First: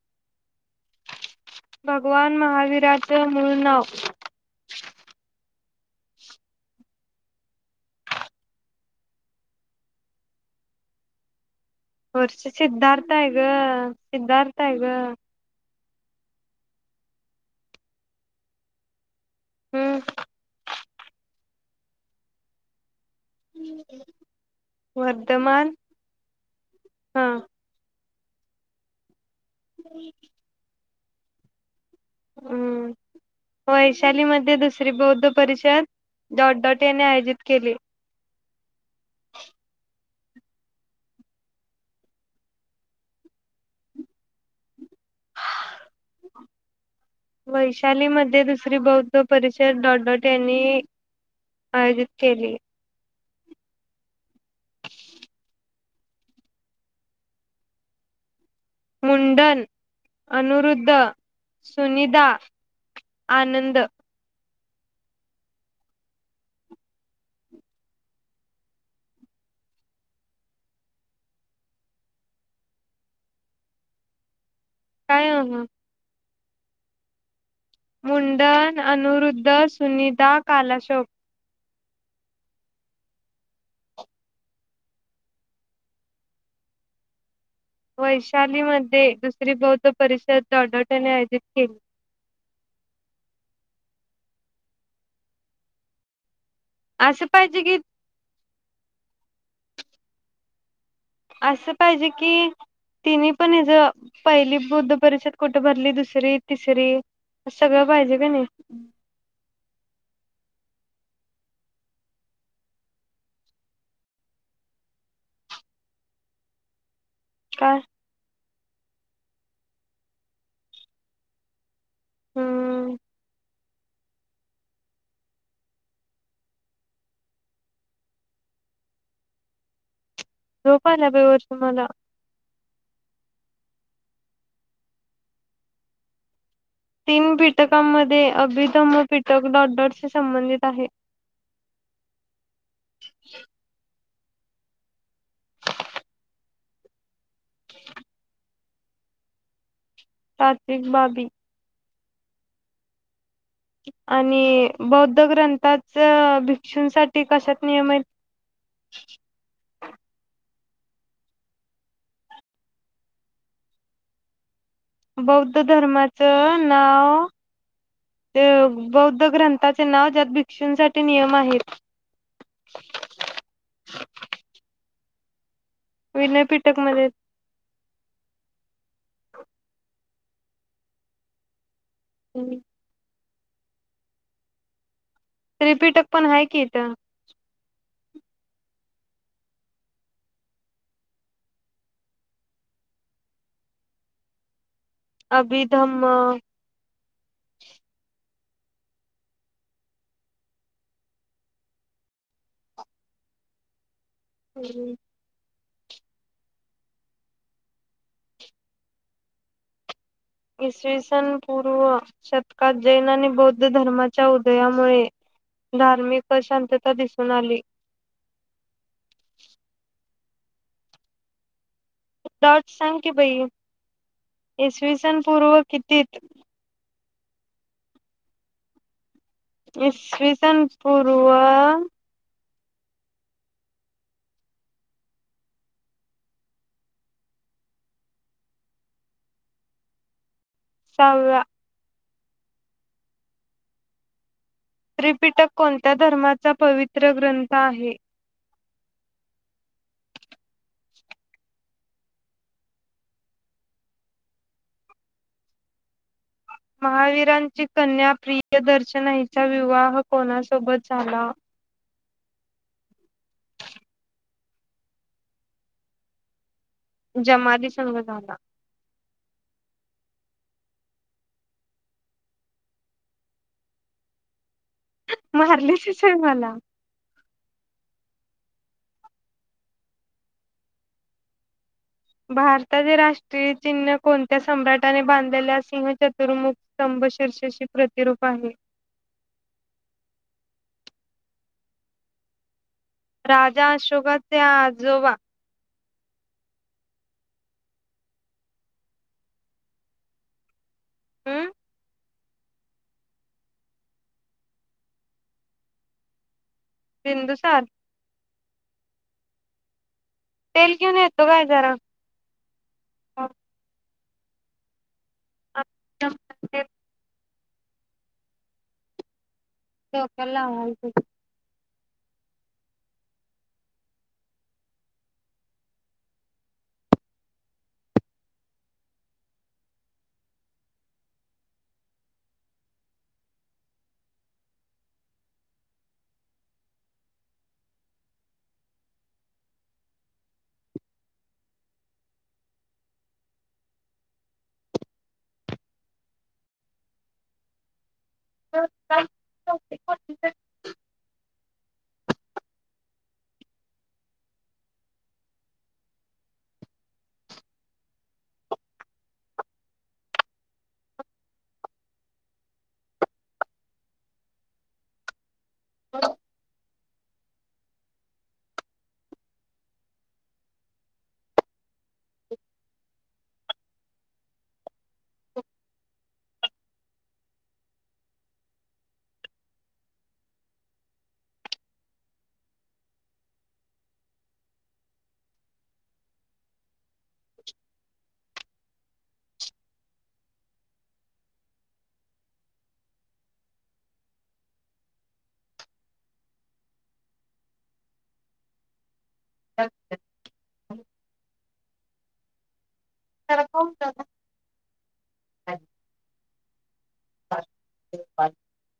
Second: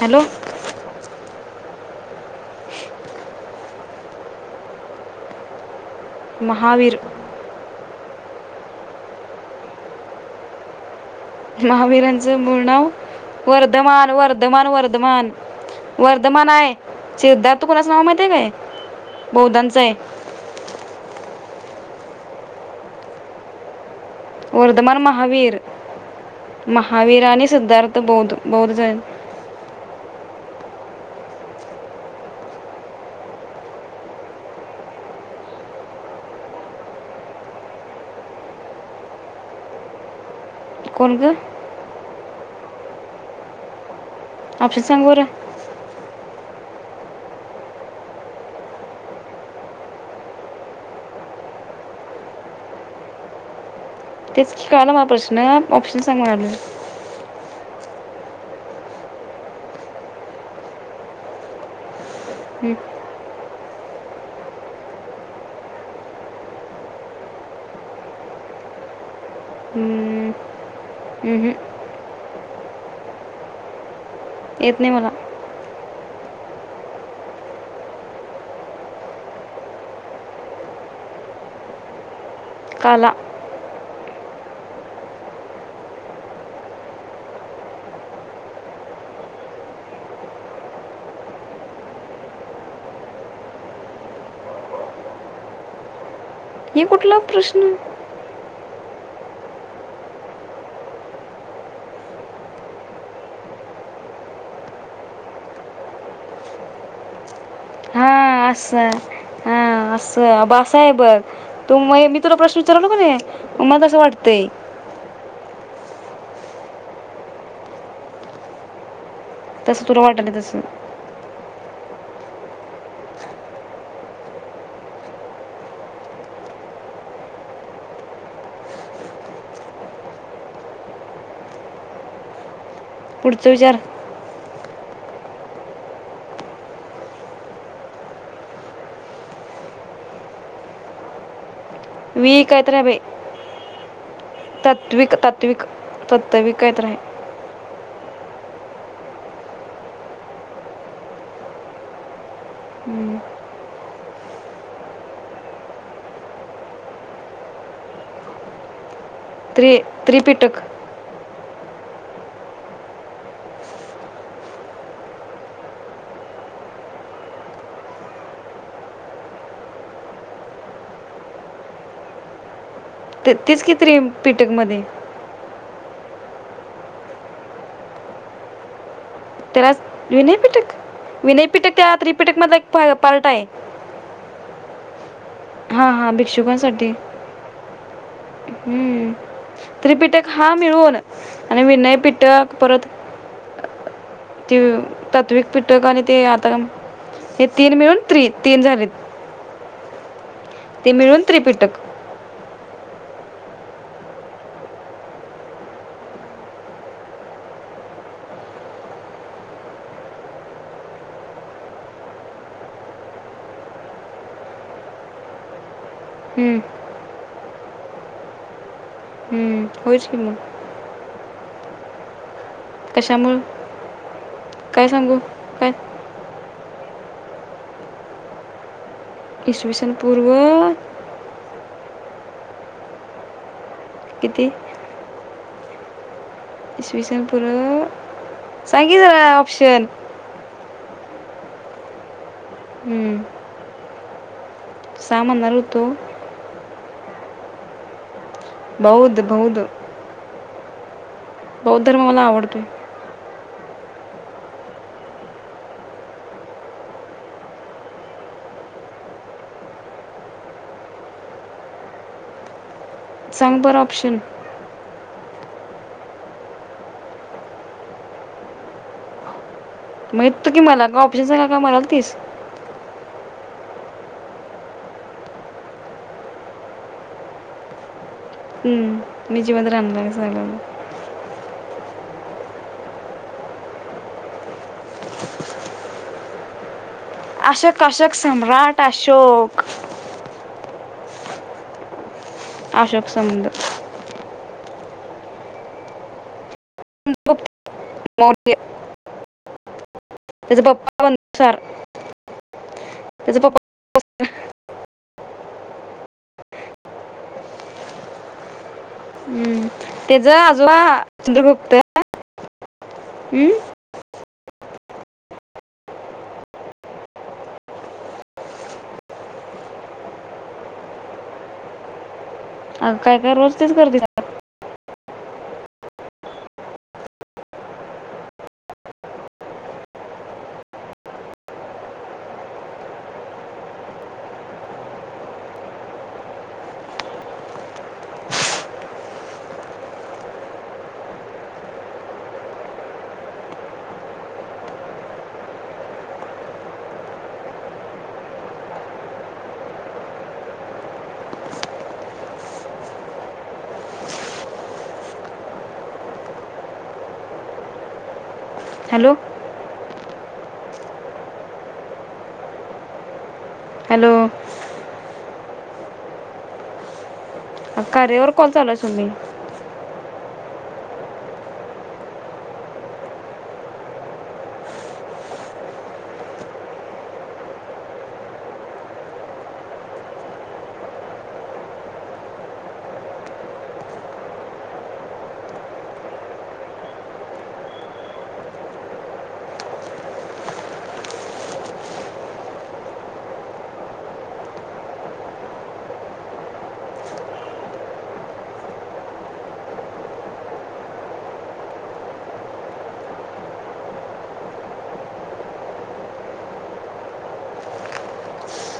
Hello! भगवान महावीराचे मूळ नाव महावीर महावीरांचं वर्ष मूळ नाव सिद्धार्थ आहे ग वर्धमान सिद्धार्थ वर्धमान आहे ग वर्धमान. वर्धमान हाय सिद्धार्थ कोणाचं नाव माहिती आहे काय बौद्धांच हाय हम्म [unintelligible] वर्धमान महावीर वर्धमान हा महावीर आणि सिद्धार्थ तो बौद- बौद जैन हम् [unintelligible] हम् वैशाली मध्ये दुसरी बौद्ध परिषद डॉट- डॉट याने आयोजित केली. कोण गं! ऑप्शन सांग बर! वैशाली मध्ये दुसरी बौद्ध परिषद डॉट -डॉट यांनी आयोजित केली. तेच की कळालं मला प्रश्न ऑप्शन सांग म्हनालोय. मुंडन, अनुरुद्ध, सुनीध डा हम्म. आनंद हम्म. हम्म. येत नाही मला काय हं ह मुंडन, अनुरुद्ध, सुनीता, कालशोक. काला वैशालीमध्ये दुसरी बौद्ध परिषद डॉट डॉट यांनी आयोजित केली. ही कुठला असं पाहिजे प्रश्न की असं पाहिजे कि तिने पण हिज पहिली बुद्ध परिषद कुठं भरली दुसरी तिसरी सगळं पाहिजे हा का नाही असं हा असं ब असं स आहे बग मी तुला प्रश्न विचारायलो कनय म तस वाटतय काय? तस तुला वाटालय तस हम्म झोप आलीया बाई वर्षा मला पुढचं विचार तीन पीटकांमध्ये अभिधम पीटक डॉट डॉटशी संबंधित आहे. मी काय तरी हा बय तात्विक तात्विक तातविक काही तरी हाय तात्विक बाबी हम्म. आणि बौद्ध ग्रंथाच भिक्षूसाठी कशात नियमित हाइत. त्रि त्रिपिटक बौद्ध धर्माच नाव ते बौद्ध ग्रंथाचे नाव ज्यात भिक्षूंसाठी नियम आहेत. ते तीच कि त्रिपिटकमध्ये विनय पीठकमध्ये तेलाच विनयपीठक विनयपीठक त्यात रिपीटकमधला एक पा पार्ट आहे. हा त्रिपिटक हा पण आहे की भिक्षुकांसाठी इथं हम्म. त्रिपिटक हा मिळून आणि विनय पिटक परत तिव तातविक पिठक आणि अभिधम्म ते आता हे तीन मिळून त्रि तीन झालेत. ती मिळून त्रिपिटक. म्हणून इसवी सन पूर्व शतकात जैन आणि बौद्ध धर्माच्या उदयामुळे धार्मिक हम्म, अशांतता दिसत सणाली हम्म, होयच की म डॉट सांग की कशामुळं बई, काय इसवी सांगू सन पूर्व काय कितीत? इसवी सन पूर्व इसवीसनपूर्व किती? इसवी सन पुर्व सांग की जरा ऑपशन साव्या सांग त्रिपीटक म्हणणार होतो कोणत्या धर्माचा पवीत तो ग्रंथ आहे. बौद्ध बौद्ध बौद्ध धर्म मला आवडतोय. महावीरांची कन्या प्रियदर्शना हीचा विवाह कोणासोबत झाला. सांग बर ऑप्शन. जमाली संघ झाला. मग येत कि मला का ऑप्शन सांगायला मरालतीस. मारलेचच हाय मला. हम्म मी जिवंत राहणार आहे सांगायला भारताचे राष्ट्रीय चिन्ह कोणत्या सम्राटाने बांधलेले सिंह चतुर्मुख स्तंभ शीर्षशी अशोक अशोक प्रतिरूप आहे सम्राट अशोक अशोक समद राजा अशोकात त्याजोवा गुप्त [unintelligible] त्याज पप्पा हम्म [unintelligible] ह्याज पप्पा बिंदुसार हम्म. त्याचा तेल आजोबा घेऊन येतो काय द्रृप्त जरा हम आता माझे तो पला हलतय अ काय काय रोज तेच करते का काय? [unintelligible] हॅलो हॅलो कार्यावर काँल चालूय सुमे. [inaudible] [unintelligible] जरा [unintelligible] [inaudible]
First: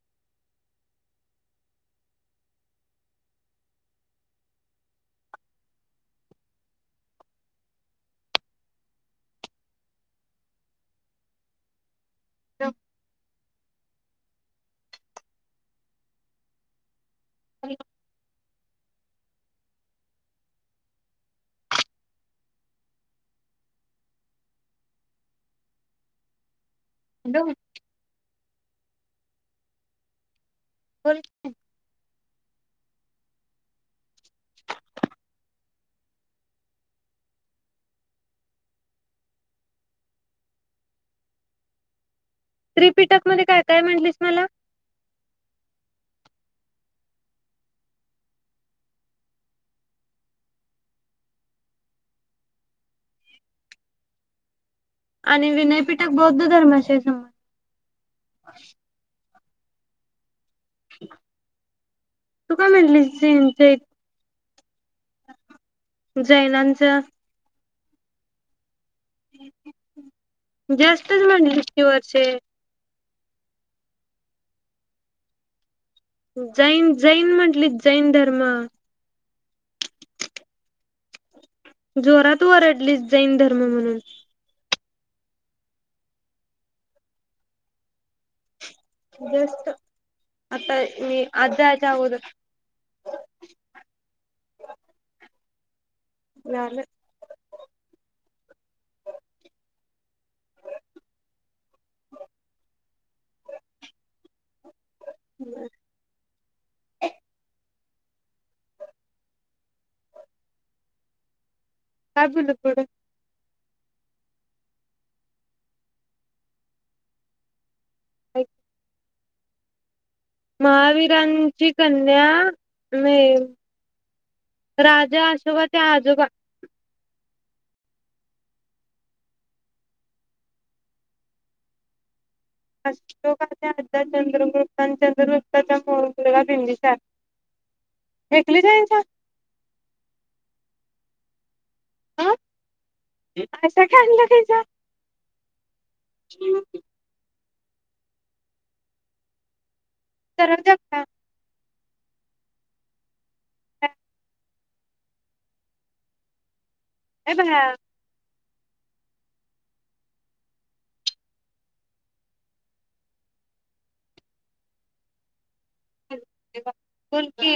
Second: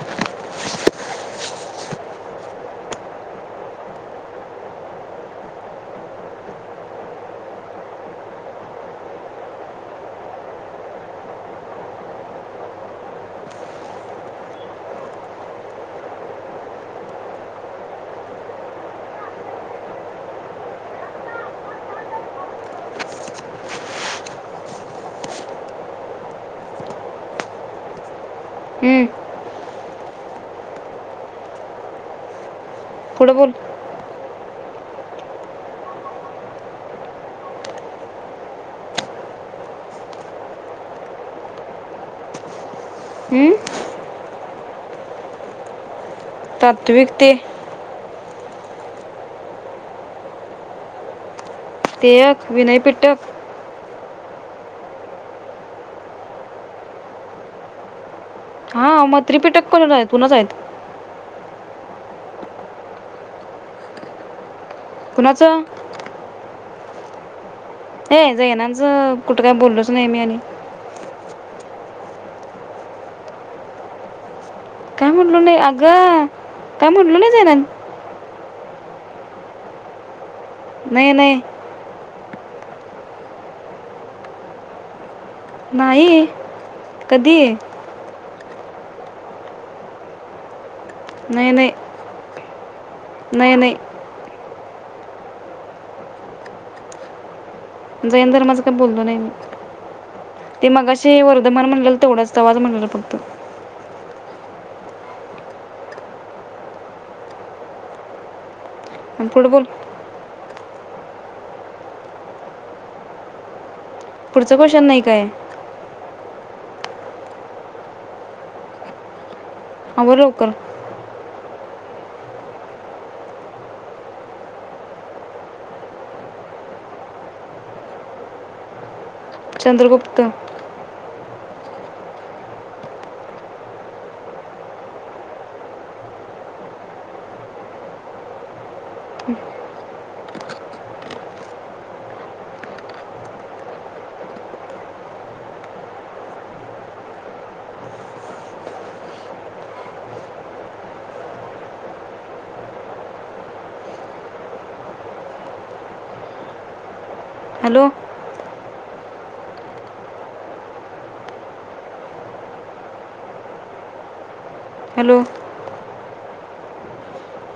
त [unintelligible] हॅलो हम्म बोल की? पुढ बोल [inaudible] त्रिपीठक मध्ये हम्म. काय काय म्हटलीस मला. तत्विकते तेयाक विनयपीटक आणि विनयपीठक बौद्ध धर्माशी संबंध [unintelligible] तू काय म्हंटली [inaudible] कुणाच? [inaudible] ये जैनानं ज कुठं काय बोललोच नाही मी आणि [inaudible] वरचे काय म्हणालो नाही अगं काय जैन म्हटलो नाही जैन जैनान म्हंटली जैन ध..... मग नाही नाही जोरात वरडलीस जैन धर्म म्हणून नाही कधी? जस्ट आता मी नाही आत नाही याच्या अगोदर नाही नाही [inaudible] झालं जैन धर्माचं काही बोललो नाही मी ते मगाशी वर्धमान म्हणलेलं तेवढेच तवाच म्हणलो फक्त बर आणि फुटबॉल काय बोलत बोलत पुढचं क्वेशन नाही काय? [inaudible] आवर लवकर महावीरां ची कन्या मे राजा आशोबाच्या आजोबा चंद्रगुप्त अशोकाचा आज चंद्रगुप्त आणि चंद्रगुप्ताचा मुलगा बिंबिसार येकलीस हायसा [unintelligible] तरड जेवतात. [unintelligible] हॅलो [unintelligible] हॅलो [inaudible] बोल की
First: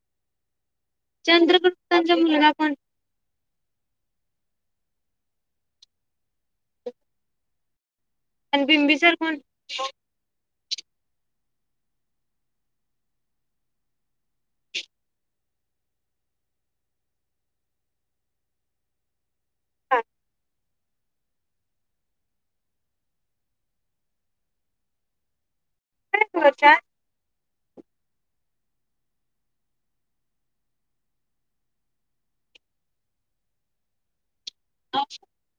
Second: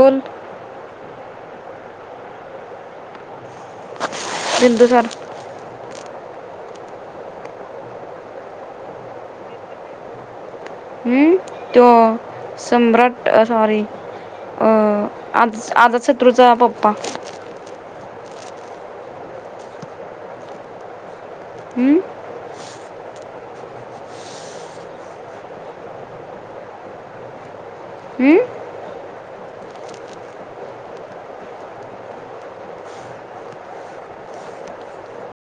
बोल चंद्रगुप्तचा मुलगा कोण? बिंदुसार आणि बिंबिसार कोण? हं? तो सम्राट सॉरी अ आ आदशत्रूचा पप्पा छान हं? [unintelligible] हं? [unintelligible]